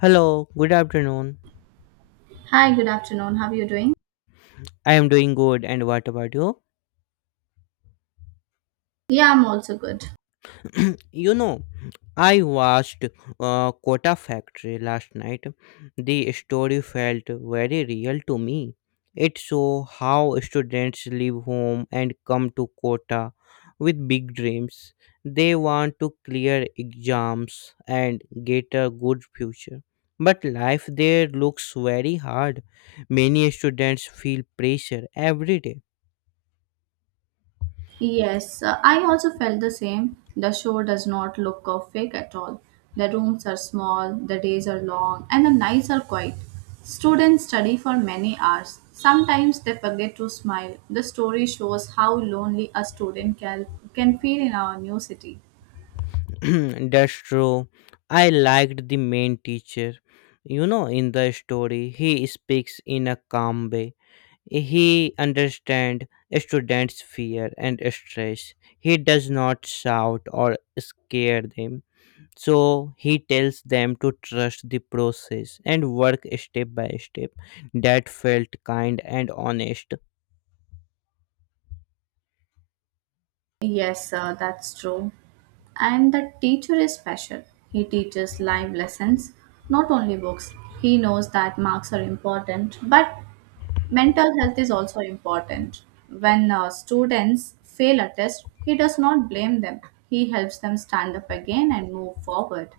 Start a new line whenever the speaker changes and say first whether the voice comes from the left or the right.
left: Hello, good afternoon.
right: Hi, good afternoon. How are you doing?
left: I am doing good, and what about you?
right: Yeah, I'm also good.
left: you know, I watched Kota Factory last night. The story felt very real to me. It showed how students leave home and come to Kota with big dreams. They want to clear exams and get a good future. But life there looks very hard. Many students feel pressure every day.
right: Yes, I also felt the same. The show does not look perfect at all. The rooms are small, the days are long, and the nights are quiet. Students study for many hours. Sometimes they forget to smile. The story shows how lonely a student can feel in our new city.
left: That's true. I liked the main teacher. In the story, he speaks in a calm way. He understands students' fear and stress. He does not shout or scare them. So he tells them to trust the process and work step by step. That felt kind and honest.
right: Yes, sir, that's true. And that teacher is special. He teaches live lessons, not only books. He knows that marks are important, but mental health is also important. When students fail a test, he does not blame them. He helps them stand up again and move forward.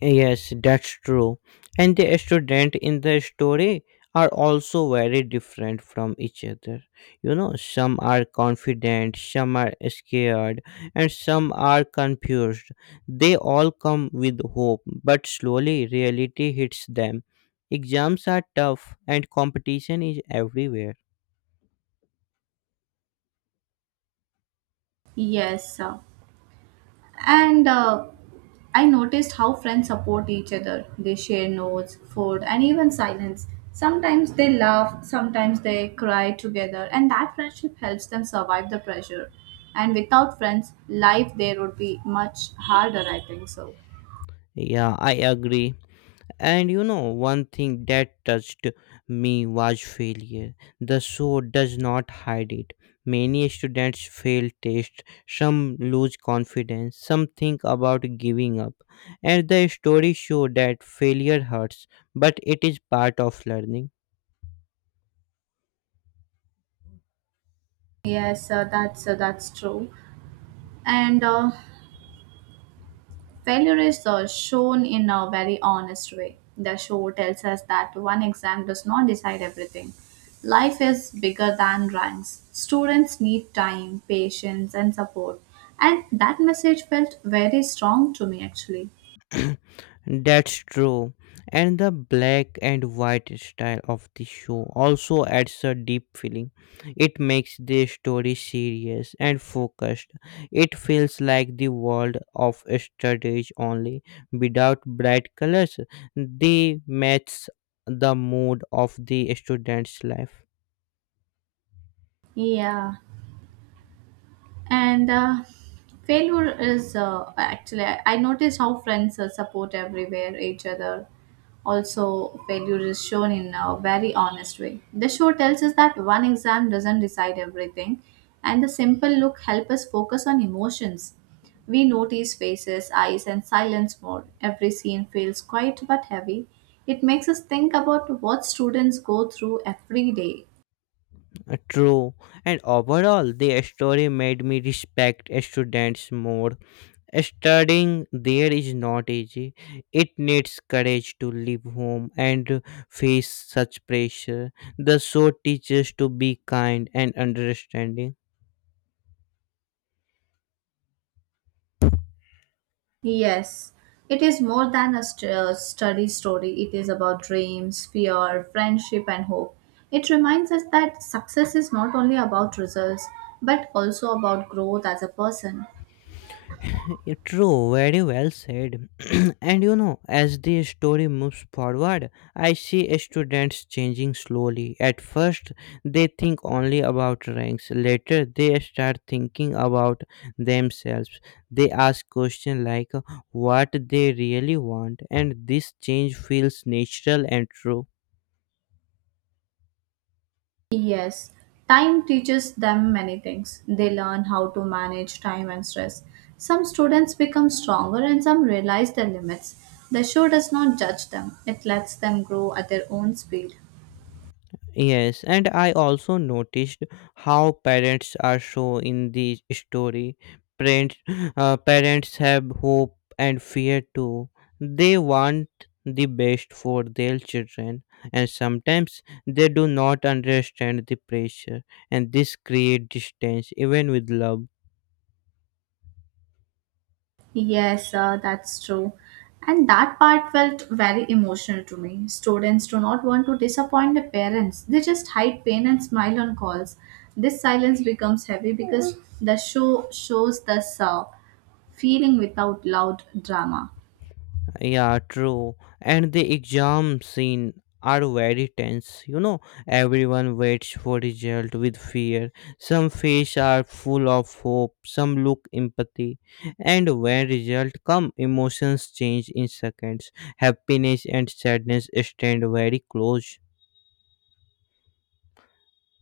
left: Yes, that's true. And the student in the story are also very different from each other. Some are confident, some are scared, and some are confused. They all come with hope, but slowly reality hits them. Exams are tough and competition is everywhere.
right: Yes, sir. And I noticed how friends support each other. They share notes, food, and even silence. Sometimes they laugh, sometimes they cry together, and that friendship helps them survive the pressure. And without friends, life there would be much harder, I think so.
left: Yeah, I agree. And one thing that touched me was failure. The show does not hide it. Many students fail tests, some lose confidence, some think about giving up. And the story show that failure hurts, but it is part of learning.
right: Yes, that's true. And failure is shown in a very honest way. The show tells us that one exam does not decide everything. Life is bigger than ranks. Students need time, patience, and support. And that message felt very strong to me actually.
left: That's true. And the black and white style of the show also adds a deep feeling. It makes the story serious and focused. It feels like the world of strategy only, without bright colors. They match the mood of the student's life.
right: Yeah. And failure is actually, I notice how friends support everywhere each other. Also, failure is shown in a very honest way. The show tells us that one exam doesn't decide everything, and the simple look help us focus on emotions. We notice faces, eyes, and silence more. Every scene feels quiet but heavy. It makes us think about what students go through every day.
left: True. And overall, the story made me respect students more. Studying there is not easy. It needs courage to leave home and face such pressure. The show teaches to be kind and understanding.
right: Yes, it is more than a study story. It is about dreams, fear, friendship, and hope. It reminds us that success is not only about results, but also about growth as a person.
left: True, very well said. And as the story moves forward, I see students changing slowly. At first, they think only about ranks. Later, they start thinking about themselves. They ask questions like what they really want, and this change feels natural and true.
right: Yes, time teaches them many things. They learn how to manage time and stress. Some students become stronger and some realize their limits. The show does not judge them, it lets them grow at their own speed.
left: Yes, and I also noticed how parents are shown in the story. Parents, parents have hope and fear too. They want the best for their children, and sometimes they do not understand the pressure, and this creates distance even with love.
right: Yes, that's true. And that part felt very emotional to me. Students do not want to disappoint their parents. They just hide pain and smile on calls. This silence becomes heavy because the show shows the feeling without loud drama.
left: Yeah, true. And the exam scene are very tense. Everyone waits for result with fear. Some face are full of hope, some look empathy. And when result come, emotions change in seconds. Happiness and sadness stand very close,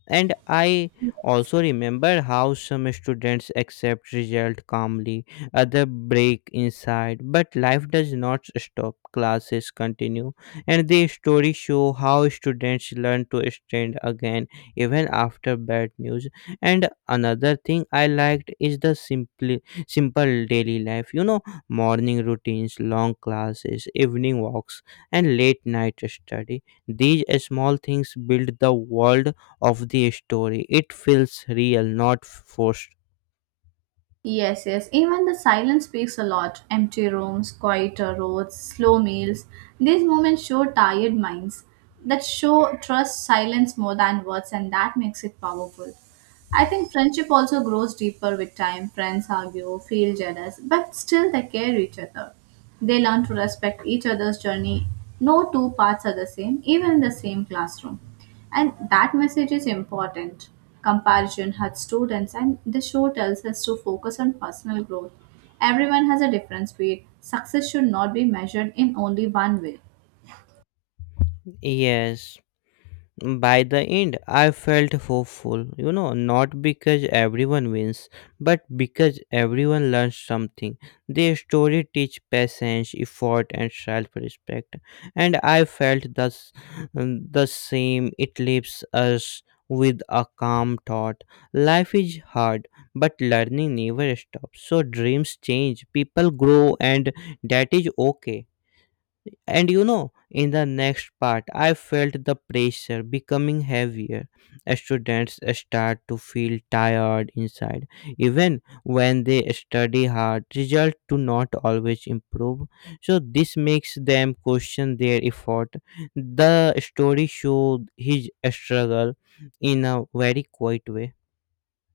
left: and I also remember how some students accept result calmly, other break inside, but life does not stop, classes continue, and the stories show how students learn to stand again even after bad news. And another thing I liked is the simple daily life, morning routines, long classes, evening walks, and late night study. These small things build the world of the story. It feels real, not forced.
right: Yes, yes. Even the silence speaks a lot. Empty rooms, quieter roads, slow meals. These moments show tired minds that show trust silence more than words, and that makes it powerful. I think friendship also grows deeper with time. Friends argue, feel jealous, but still they care each other. They learn to respect each other's journey. No two paths are the same, even in the same classroom. And that message is important. Comparison hurts students, and the show tells us to focus on personal growth. Everyone has a different speed. Success should not be measured in only one way.
left: Yes. By the end, I felt hopeful, not because everyone wins, but because everyone learns something. The story teach patience, effort, and self-respect, and I felt thus the same. It leaves us with a calm thought. Life is hard, but learning never stops. So dreams change, people grow, and that is okay. And in the next part, I felt the pressure becoming heavier. Students start to feel tired inside, even when they study hard. Results do not always improve, so this makes them question their effort. The story showed his struggle in a very quiet way.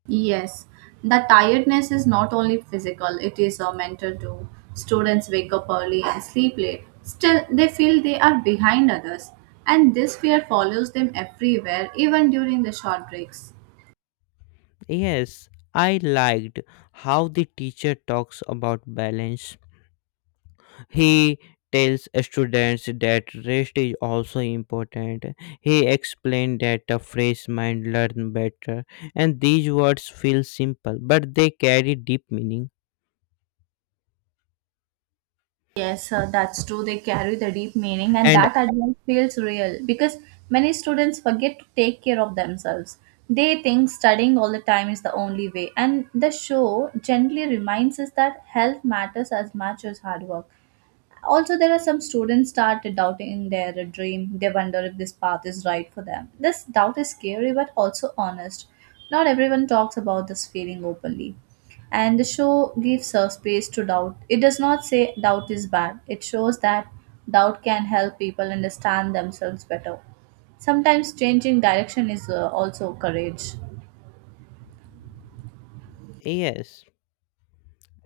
right: Yes, the tiredness is not only physical, it is a mental too. Students wake up early and sleep late. Still, they feel they are behind others, and this fear follows them everywhere, even during the short breaks.
left: Yes, I liked how the teacher talks about balance. He tells students that rest is also important. He explained that a fresh mind learn better, and these words feel simple, but they carry deep meaning.
right: Yes, that's true. They carry the deep meaning, and
left: And
right: that advice feels real because many students forget to take care of themselves. They think studying all the time is the only way, and the show gently reminds us that health matters as much as hard work. Also, there are some students start doubting their dream. They wonder if this path is right for them. This doubt is scary but also honest. Not everyone talks about this feeling openly. And the show gives a space to doubt. It does not say doubt is bad, it shows that doubt can help people understand themselves better. Sometimes changing direction is also courage.
left: yes.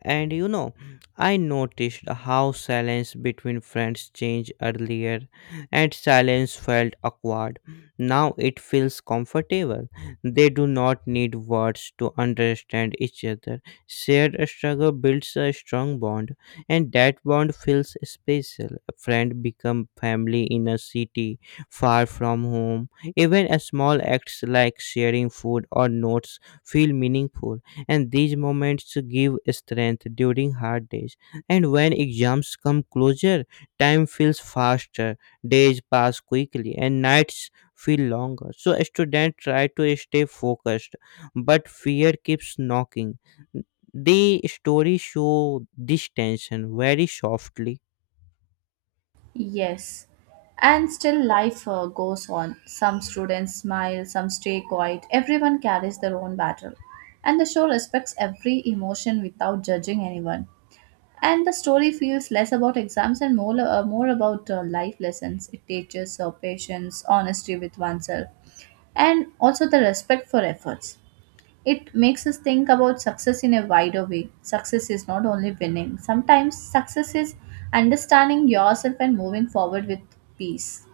left: And you know, I noticed how silence between friends changed earlier, and silence felt awkward. Now it feels comfortable. They do not need words to understand each other. Shared struggle builds a strong bond, and that bond feels special. A friend become family in a city far from home. Even a small acts like sharing food or notes feel meaningful, and these moments give strength during hard days. And when exams come closer, time feels faster, days pass quickly and nights feel longer, so students try to stay focused, but fear keeps knocking. The story show this tension very softly.
right: Yes. And still life goes on. Some students smile, some stay quiet. Everyone carries their own battle. And the show respects every emotion without judging anyone. And the story feels less about exams and more about life lessons. It teaches patience, honesty with oneself, and also the respect for efforts. It makes us think about success in a wider way. Success is not only winning, sometimes success is understanding yourself and moving forward with peace.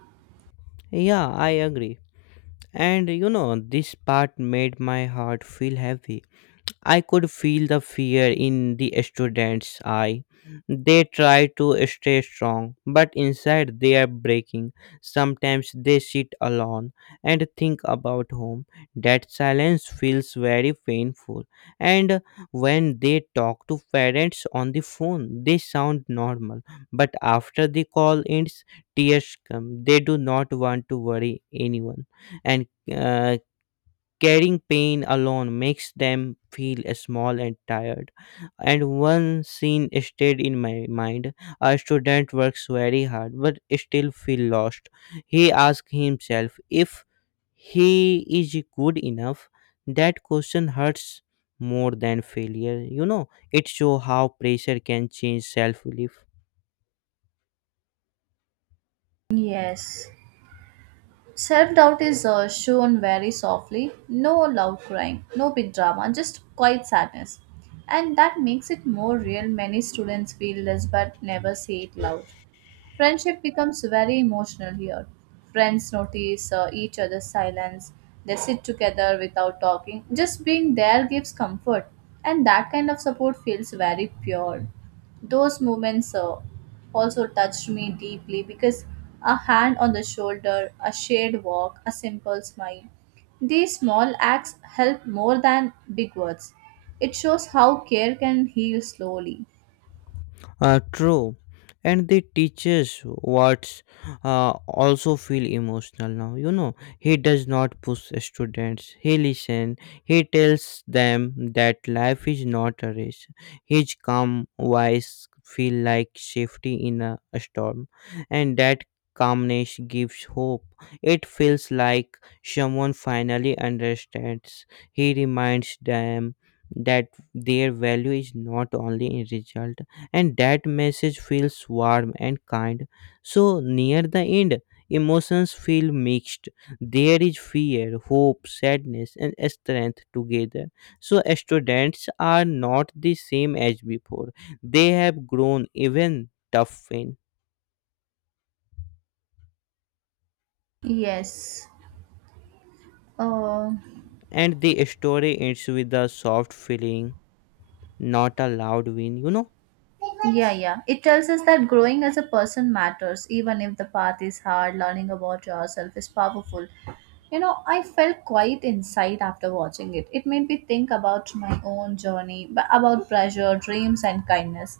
left: Yeah, I agree. And this part made my heart feel heavy. I could feel the fear in the students' eye. They try to stay strong, but inside they are breaking. Sometimes they sit alone and think about home. That silence feels very painful. And when they talk to parents on the phone, they sound normal. But after the call ends, tears come. They do not want to worry anyone and uh, carrying pain alone makes them feel small and tired. And one scene stayed in my mind. A student works very hard but still feel lost. He asks himself if he is good enough. That question hurts more than failure. It shows how pressure can change self belief.
right: Yes. Self doubt is shown very softly, no loud crying, no big drama, just quiet sadness. And that makes it more real. Many students feel this but never say it loud. Friendship becomes very emotional here. Friends notice each other's silence, they sit together without talking. Just being there gives comfort, and that kind of support feels very pure. Those moments also touched me deeply because a hand on the shoulder, a shared walk, a simple smile. These small acts help more than big words. It shows how care can heal slowly.
left: True. And the teaches what's also feel emotional now. He does not push students. He listen. He tells them that life is not a race. His calm voice feel like safety in a storm, and that calmness gives hope. It feels like someone finally understands. He reminds them that their value is not only in result, and that message feels warm and kind. So, near the end, emotions feel mixed. There is fear, hope, sadness, and strength together. So, students are not the same as before. They have grown even tough.
right: Yes. Uh,
left: And the story ends with a soft feeling, not a loud win, you know?
right: Yeah, yeah. It tells us that growing as a person matters, even if the path is hard, learning about yourself is powerful. You know, I felt quite inside after watching it. It made me think about my own journey, about pressure, dreams, and kindness.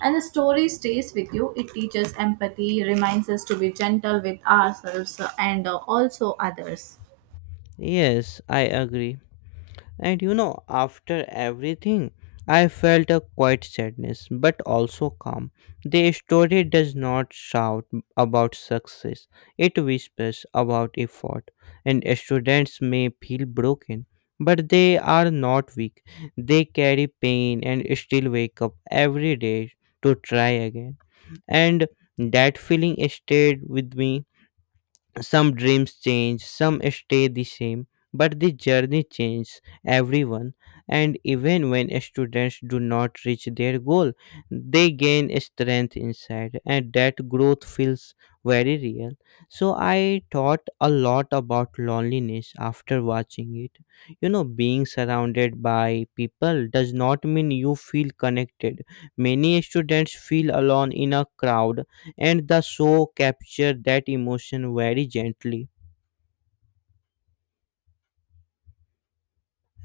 right: And the story stays with you. It teaches empathy, reminds us to be gentle with ourselves and also others.
left: Yes, I agree. And after everything, I felt a quiet sadness, but also calm. The story does not shout about success, it whispers about effort. And students may feel broken, but they are not weak. They carry pain and still wake up every day to try again. And that feeling stayed with me. Some dreams change, some stay the same, but the journey changes everyone. And even when students do not reach their goal, they gain strength inside, and that growth feels very real. So, I thought a lot about loneliness after watching it. Being surrounded by people does not mean you feel connected. Many students feel alone in a crowd, and the show captured that emotion very gently.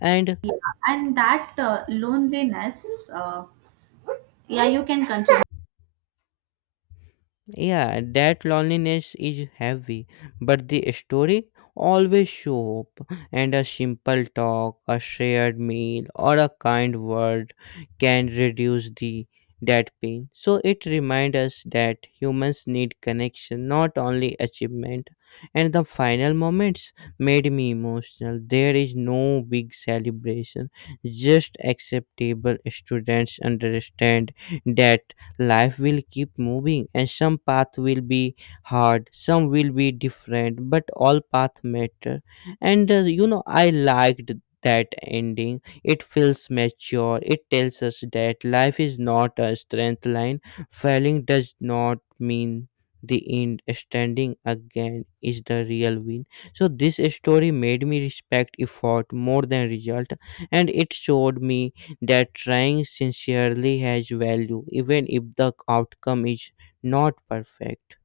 left: And
right: And that loneliness, uh, yeah, you can continue.
left: yeah, that loneliness is heavy, but the story always show hope, and a simple talk, a shared meal, or a kind word can reduce the that pain. So it reminds us that humans need connection, not only achievement. And the final moments made me emotional. There is no big celebration, just acceptable students understand that life will keep moving, and some path will be hard, some will be different, but all path matter. And I liked that ending. It feels mature. It tells us that life is not a strength line. Failing does not mean the end. Standing again is the real win. So this story made me respect effort more than result, and it showed me that trying sincerely has value even if the outcome is not perfect.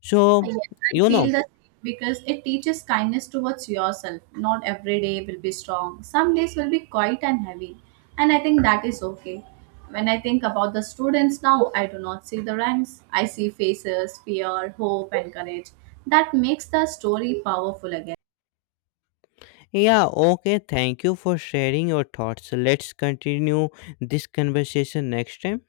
left: So,
right: Yes, I
left: you know
right: feel the same because it teaches kindness towards yourself. Not every day will be strong. Some days will be quiet and heavy. And I think that is okay. When I think about the students now, I do not see the ranks. I see faces, fear, hope, and courage. That makes the story powerful again.
left: yeah, okay, thank you for sharing your thoughts. Let's continue this conversation next time.